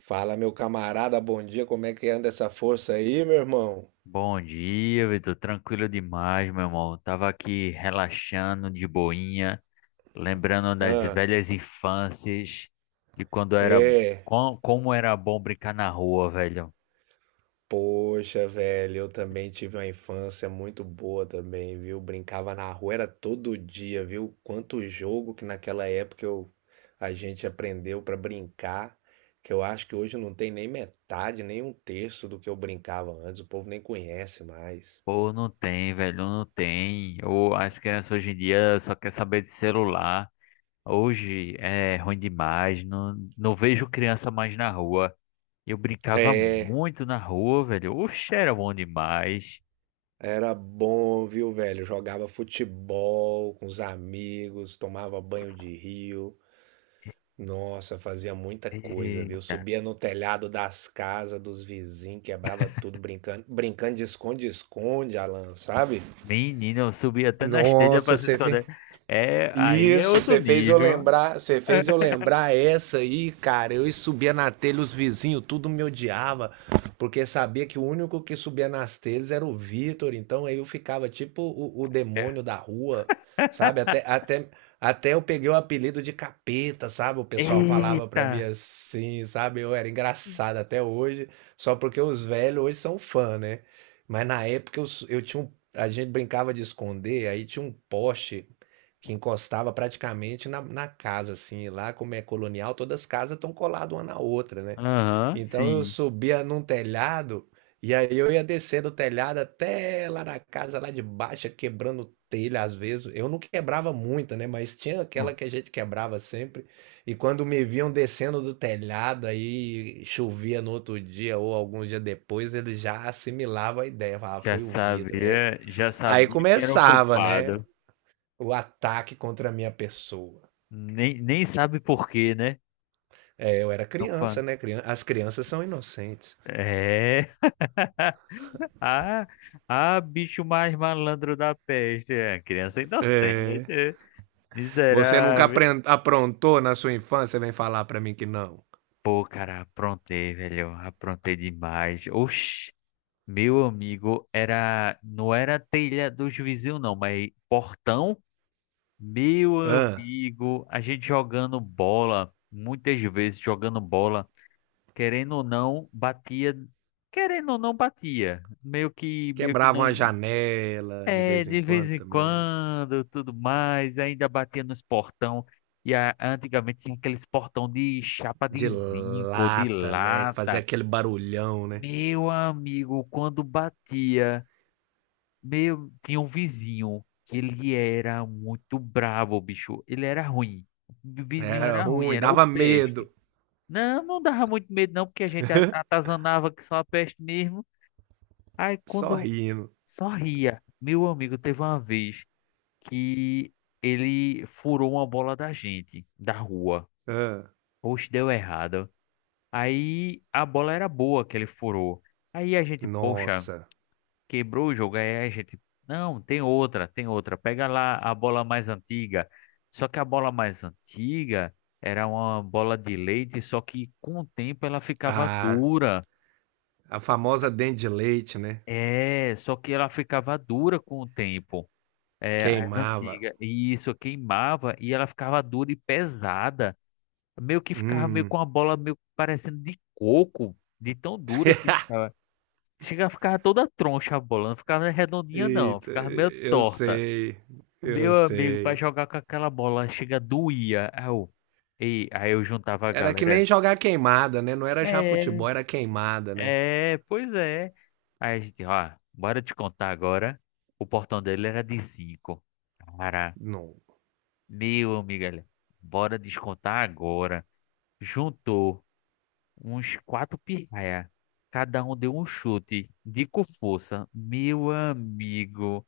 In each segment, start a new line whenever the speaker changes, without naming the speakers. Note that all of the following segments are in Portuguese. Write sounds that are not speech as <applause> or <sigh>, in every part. Fala, meu camarada, bom dia. Como é que anda essa força aí, meu irmão?
Bom dia, Vitor. Tranquilo demais, meu irmão. Tava aqui relaxando de boinha, lembrando das
Ah,
velhas infâncias, de quando era,
é.
como era bom brincar na rua, velho.
Poxa, velho, eu também tive uma infância muito boa também, viu? Brincava na rua, era todo dia, viu? Quanto jogo que naquela época eu, a gente aprendeu pra brincar, que eu acho que hoje não tem nem metade, nem um terço do que eu brincava antes, o povo nem conhece mais.
Pô, não tem, velho, não tem. Ou as crianças hoje em dia só quer saber de celular. Hoje é ruim demais, não vejo criança mais na rua. Eu brincava
É.
muito na rua, velho. Oxe, era bom demais.
Era bom, viu, velho? Jogava futebol com os amigos, tomava banho de rio. Nossa, fazia muita coisa, viu?
Eita.
Subia no telhado das casas dos vizinhos, quebrava tudo brincando, brincando de esconde-esconde, Alan, sabe?
Menino, eu subi até na telhas pra
Nossa,
se
você vê.
esconder. É, aí é
Isso,
outro
você fez eu
nível.
lembrar, você fez eu lembrar essa aí, cara. Eu subia na telha, os vizinhos tudo me odiava, porque sabia que o único que subia nas telhas era o Vitor, então aí eu ficava tipo o demônio da
<laughs>
rua, sabe? Até eu peguei o apelido de capeta, sabe? O pessoal falava pra
Eita!
mim assim, sabe? Eu era engraçado até hoje, só porque os velhos hoje são fã, né? Mas na época eu, eu tinha um, a gente brincava de esconder, aí tinha um poste que encostava praticamente na casa, assim, lá como é colonial, todas as casas estão coladas uma na outra, né?
Aham,
Então eu
sim.
subia num telhado e aí eu ia descendo o telhado até lá na casa lá de baixo, quebrando telha às vezes. Eu não quebrava muita, né? Mas tinha
Bom,
aquela que a gente quebrava sempre. E quando me viam descendo do telhado, aí chovia no outro dia ou algum dia depois, eles já assimilavam a ideia. Falava, "Ah,
já
foi o Vitor. Aí,
sabia, já
aí
sabia que era o
começava, né?
culpado.
O ataque contra a minha pessoa.
Nem sabe por quê, né?
É, eu era
Não fa...
criança, né? As crianças são inocentes.
É. <laughs> Ah, ah, bicho mais malandro da peste. É, criança inocente.
Você nunca
Miserável.
aprontou na sua infância, vem falar pra mim que não.
Pô, cara, aprontei, velho. Aprontei demais. Oxi. Meu amigo, não era telha dos vizinhos não, mas portão. Meu
Hã?
amigo, a gente jogando bola, muitas vezes jogando bola, querendo ou não, batia, querendo ou não batia. Meio que
Quebrava
não,
uma janela de
é,
vez em
de vez
quando
em
também.
quando, tudo mais, ainda batia nos portão. Antigamente tinha aqueles portão de chapa de
De
zinco, de
lata, né? Que fazia
lata.
aquele barulhão, né?
Meu amigo, quando batia. Meu, tinha um vizinho que ele era muito brabo, bicho. Ele era ruim. O vizinho
Era
era ruim,
ruim,
era o
dava
peste.
medo.
Não, não dava muito medo não, porque a gente atazanava que só a peste mesmo. Aí
Só
quando
rindo.
só ria. Meu amigo, teve uma vez que ele furou uma bola da gente, da rua.
Hã?
Poxa, deu errado. Aí a bola era boa que ele furou. Aí a gente, poxa,
Nossa.
quebrou o jogo. Aí a gente, não, tem outra. Pega lá a bola mais antiga. Só que a bola mais antiga era uma bola de leite, só que com o tempo ela ficava
A,
dura.
a famosa dente de leite, né?
É, só que ela ficava dura com o tempo. É, as
Queimava.
antigas. E isso queimava e ela ficava dura e pesada. Meio que ficava meio
Hum.
com a bola meio parecendo de coco, de tão dura que
<laughs>
ficava. Chega, ficava toda troncha a bola, não ficava redondinha não,
Eita,
ficava meio
eu
torta.
sei, eu
Meu amigo, pra
sei.
jogar com aquela bola, chega doía. Aí eu juntava a
Era que
galera.
nem jogar queimada, né? Não era já
É.
futebol, era queimada, né?
É, pois é. Aí a gente, ó, bora te contar agora. O portão dele era de 5 Cara,
Não.
meu amigo, olha, bora descontar agora. Juntou uns quatro pirraia. Cada um deu um chute de com força. Meu amigo,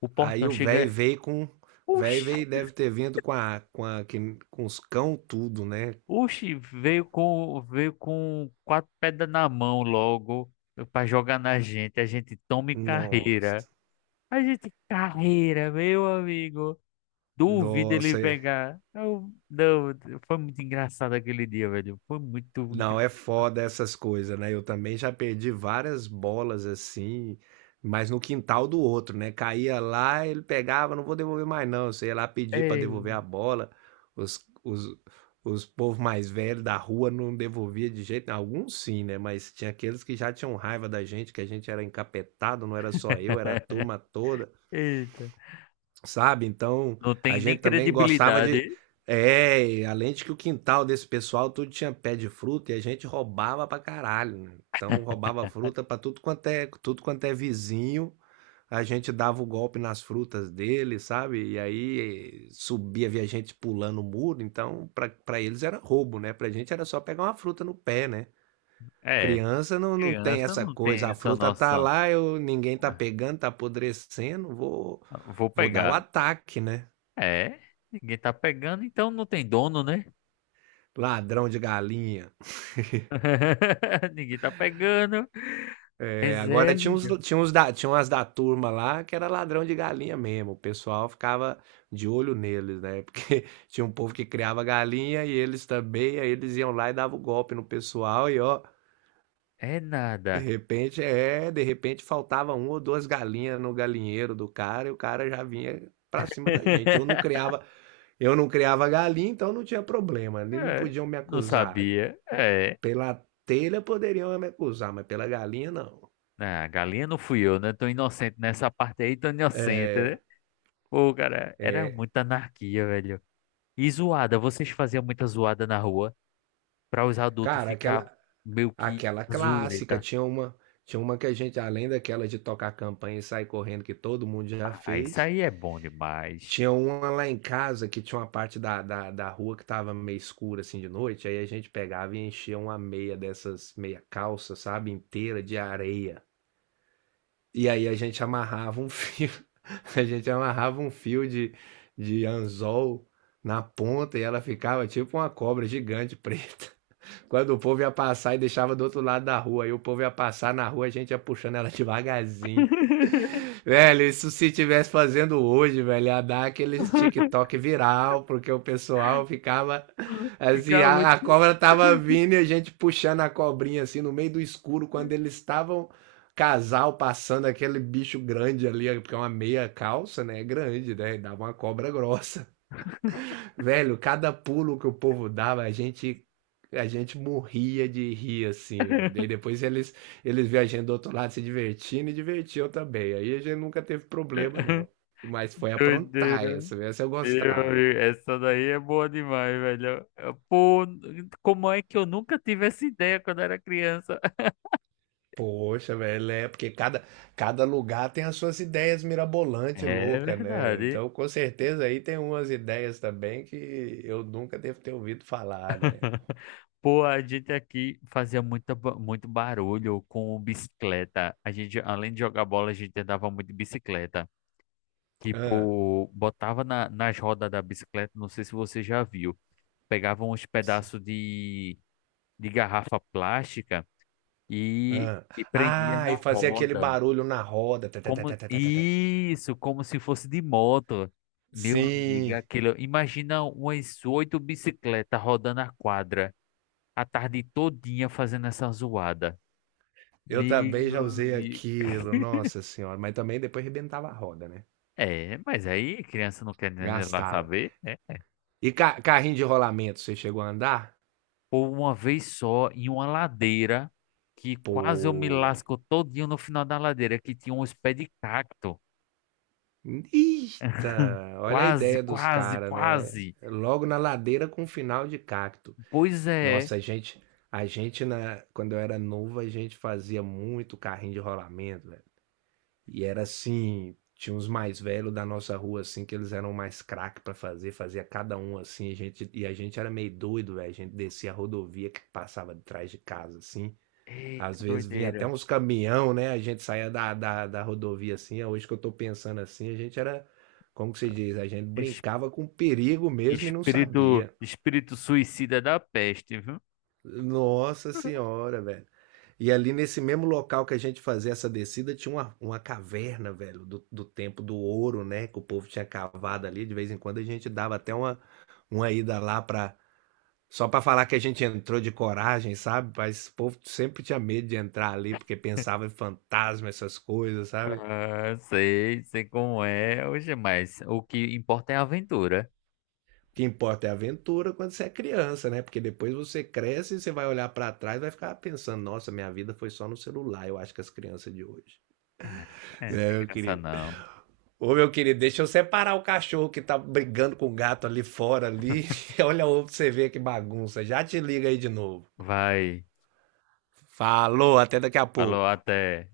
o
Aí
portão
o velho
chega.
veio com. Velho
Oxi!
veio deve ter vindo com a, com os cão tudo, né?
Oxi, veio com quatro pedras na mão logo pra jogar na gente. A gente toma em carreira.
Nossa.
A gente carreira, meu amigo. Duvido ele
Nossa,
pegar. Eu- não, foi muito engraçado aquele dia, velho. Foi muito
não,
engraçado.
é foda essas coisas, né? Eu também já perdi várias bolas assim, mas no quintal do outro, né? Caía lá, ele pegava, não vou devolver mais não. Você ia lá pedir pra devolver
Ei.
a bola. Os, os, os povos mais velhos da rua não devolvia de jeito nenhum. Alguns sim, né? Mas tinha aqueles que já tinham raiva da gente, que a gente era encapetado, não era só eu, era a
<laughs>
turma toda,
Eita.
sabe? Então
Não
a
tem nem
gente também gostava de.
credibilidade.
É, e além de que o quintal desse pessoal tudo tinha pé de fruta e a gente roubava pra caralho, né? Então roubava fruta pra tudo quanto é vizinho. A gente dava o golpe nas frutas dele, sabe? E aí subia, via gente pulando o muro. Então, pra eles era roubo, né? Pra gente era só pegar uma fruta no pé, né?
É,
Criança não, não tem
criança
essa
não
coisa.
tem
A
essa
fruta tá
noção.
lá, eu, ninguém tá
Ah,
pegando, tá apodrecendo. Vou,
vou
vou dar o
pegar.
ataque, né?
É, ninguém tá pegando, então não tem dono, né?
Ladrão de galinha.
<laughs> Ninguém tá pegando.
É,
Mas é,
agora tinha uns,
velho.
tinha uns da, tinha umas da turma lá que era ladrão de galinha mesmo. O pessoal ficava de olho neles, né? Porque <laughs> tinha um povo que criava galinha e eles também, aí eles iam lá e davam golpe no pessoal e ó,
É
de
nada.
repente é, de repente faltava uma ou duas galinhas no galinheiro do cara e o cara já vinha pra cima da gente.
<laughs>
Eu não criava galinha, então não tinha problema. Eles não
É,
podiam me
não
acusar.
sabia. É.
Pela telha poderiam me acusar, mas pela galinha não.
Ah, galinha não fui eu, né? Tô inocente nessa parte aí, tô inocente, né? Pô, cara, era muita anarquia, velho. E zoada, vocês faziam muita zoada na rua pra os adultos
Cara,
ficar
aquela,
meio que
aquela clássica,
zureta.
tinha uma que a gente, além daquela de tocar campanha e sair correndo, que todo mundo já
Ah, isso
fez,
aí é bom demais.
tinha uma lá em casa que tinha uma parte da rua que tava meio escura assim de noite, aí a gente pegava e enchia uma meia dessas meia calça, sabe, inteira de areia. E aí a gente amarrava um fio, <laughs> a gente amarrava um fio de anzol na ponta e ela ficava tipo uma cobra gigante preta. <laughs> Quando o povo ia passar e deixava do outro lado da rua, aí o povo ia passar na rua, a gente ia puxando ela devagarzinho. <laughs> Velho, isso se tivesse fazendo hoje, velho, ia dar aqueles TikTok viral, porque o pessoal ficava
<laughs>
assim,
Ficar
a,
muito.
a cobra tava vindo e a gente puxando a cobrinha assim no meio do escuro, quando eles estavam casal passando aquele bicho grande ali, porque é uma meia calça, né? É grande, né? E dava uma cobra grossa. Velho, cada pulo que o povo dava, a gente morria de rir assim, velho. Daí
<laughs>
depois eles viam a gente do outro lado se divertindo e divertiam também. Aí a gente nunca teve problema não. Mas foi aprontar
Doideira.
essa, essa eu
Meu
gostava.
amigo, essa daí é boa demais, velho. Pô, como é que eu nunca tive essa ideia quando era criança? <laughs>
Poxa, velho, é porque cada lugar tem as suas ideias mirabolantes,
É
louca, né?
verdade.
Então, com certeza aí tem umas ideias também que eu nunca devo ter ouvido falar, né?
Pô, a gente aqui fazia muito barulho com bicicleta. A gente, além de jogar bola, a gente andava muito de bicicleta.
Ah,
Tipo, botava nas rodas da bicicleta, não sei se você já viu. Pegava de garrafa plástica
hã.
e prendia
Ah, e
na
fazia aquele
roda.
barulho na roda. Tê, tê, tê,
Como
tê, tê, tê, tê, tê.
isso, como se fosse de moto. Meu amigo,
Sim,
aquilo, imagina umas oito bicicletas rodando a quadra a tarde todinha fazendo essa zoada.
eu também
Meu
já usei
amigo.
aquilo, nossa senhora, mas também depois rebentava a roda, né?
É, mas aí criança não quer nem lá
Gastava.
saber, né?
E ca carrinho de rolamento, você chegou a andar?
Ou uma vez só em uma ladeira que quase eu me
Pô, velho.
lasco todinho no final da ladeira que tinha uns pés de cacto.
Eita, olha a
Quase,
ideia dos
quase,
caras, né?
quase.
Logo na ladeira com final de cacto.
Pois é.
Nossa, a gente, quando eu era novo, a gente fazia muito carrinho de rolamento, velho. E era assim, tinha uns mais velhos da nossa rua, assim, que eles eram mais craque pra fazer, fazia cada um assim, a gente, e a gente era meio doido, velho. A gente descia a rodovia que passava de trás de casa, assim.
Eita,
Às vezes vinha até
doideira.
uns caminhão, né? A gente saía da rodovia assim. Hoje que eu tô pensando assim, a gente era, como que se diz? A gente brincava com perigo mesmo e não
Espírito,
sabia.
espírito suicida da peste, viu?
Nossa senhora, velho. E ali nesse mesmo local que a gente fazia essa descida, tinha uma caverna, velho, do tempo do ouro, né? Que o povo tinha cavado ali. De vez em quando a gente dava até uma ida lá pra. Só pra falar que a gente entrou de coragem, sabe? Mas o povo sempre tinha medo de entrar ali, porque pensava em fantasma, essas coisas, sabe? O
Ah, sei, sei como é. Hoje, mas o que importa é a aventura.
que importa é a aventura quando você é criança, né? Porque depois você cresce e você vai olhar pra trás e vai ficar pensando: nossa, minha vida foi só no celular, eu acho que as crianças de hoje.
Ah, é, não tem
É, eu
graça
queria.
não.
Ô, meu querido, deixa eu separar o cachorro que tá brigando com o gato ali fora ali. <laughs> Olha o ovo pra você ver que bagunça. Já te liga aí de novo.
Vai.
Falou, até daqui a
Falou,
pouco.
até.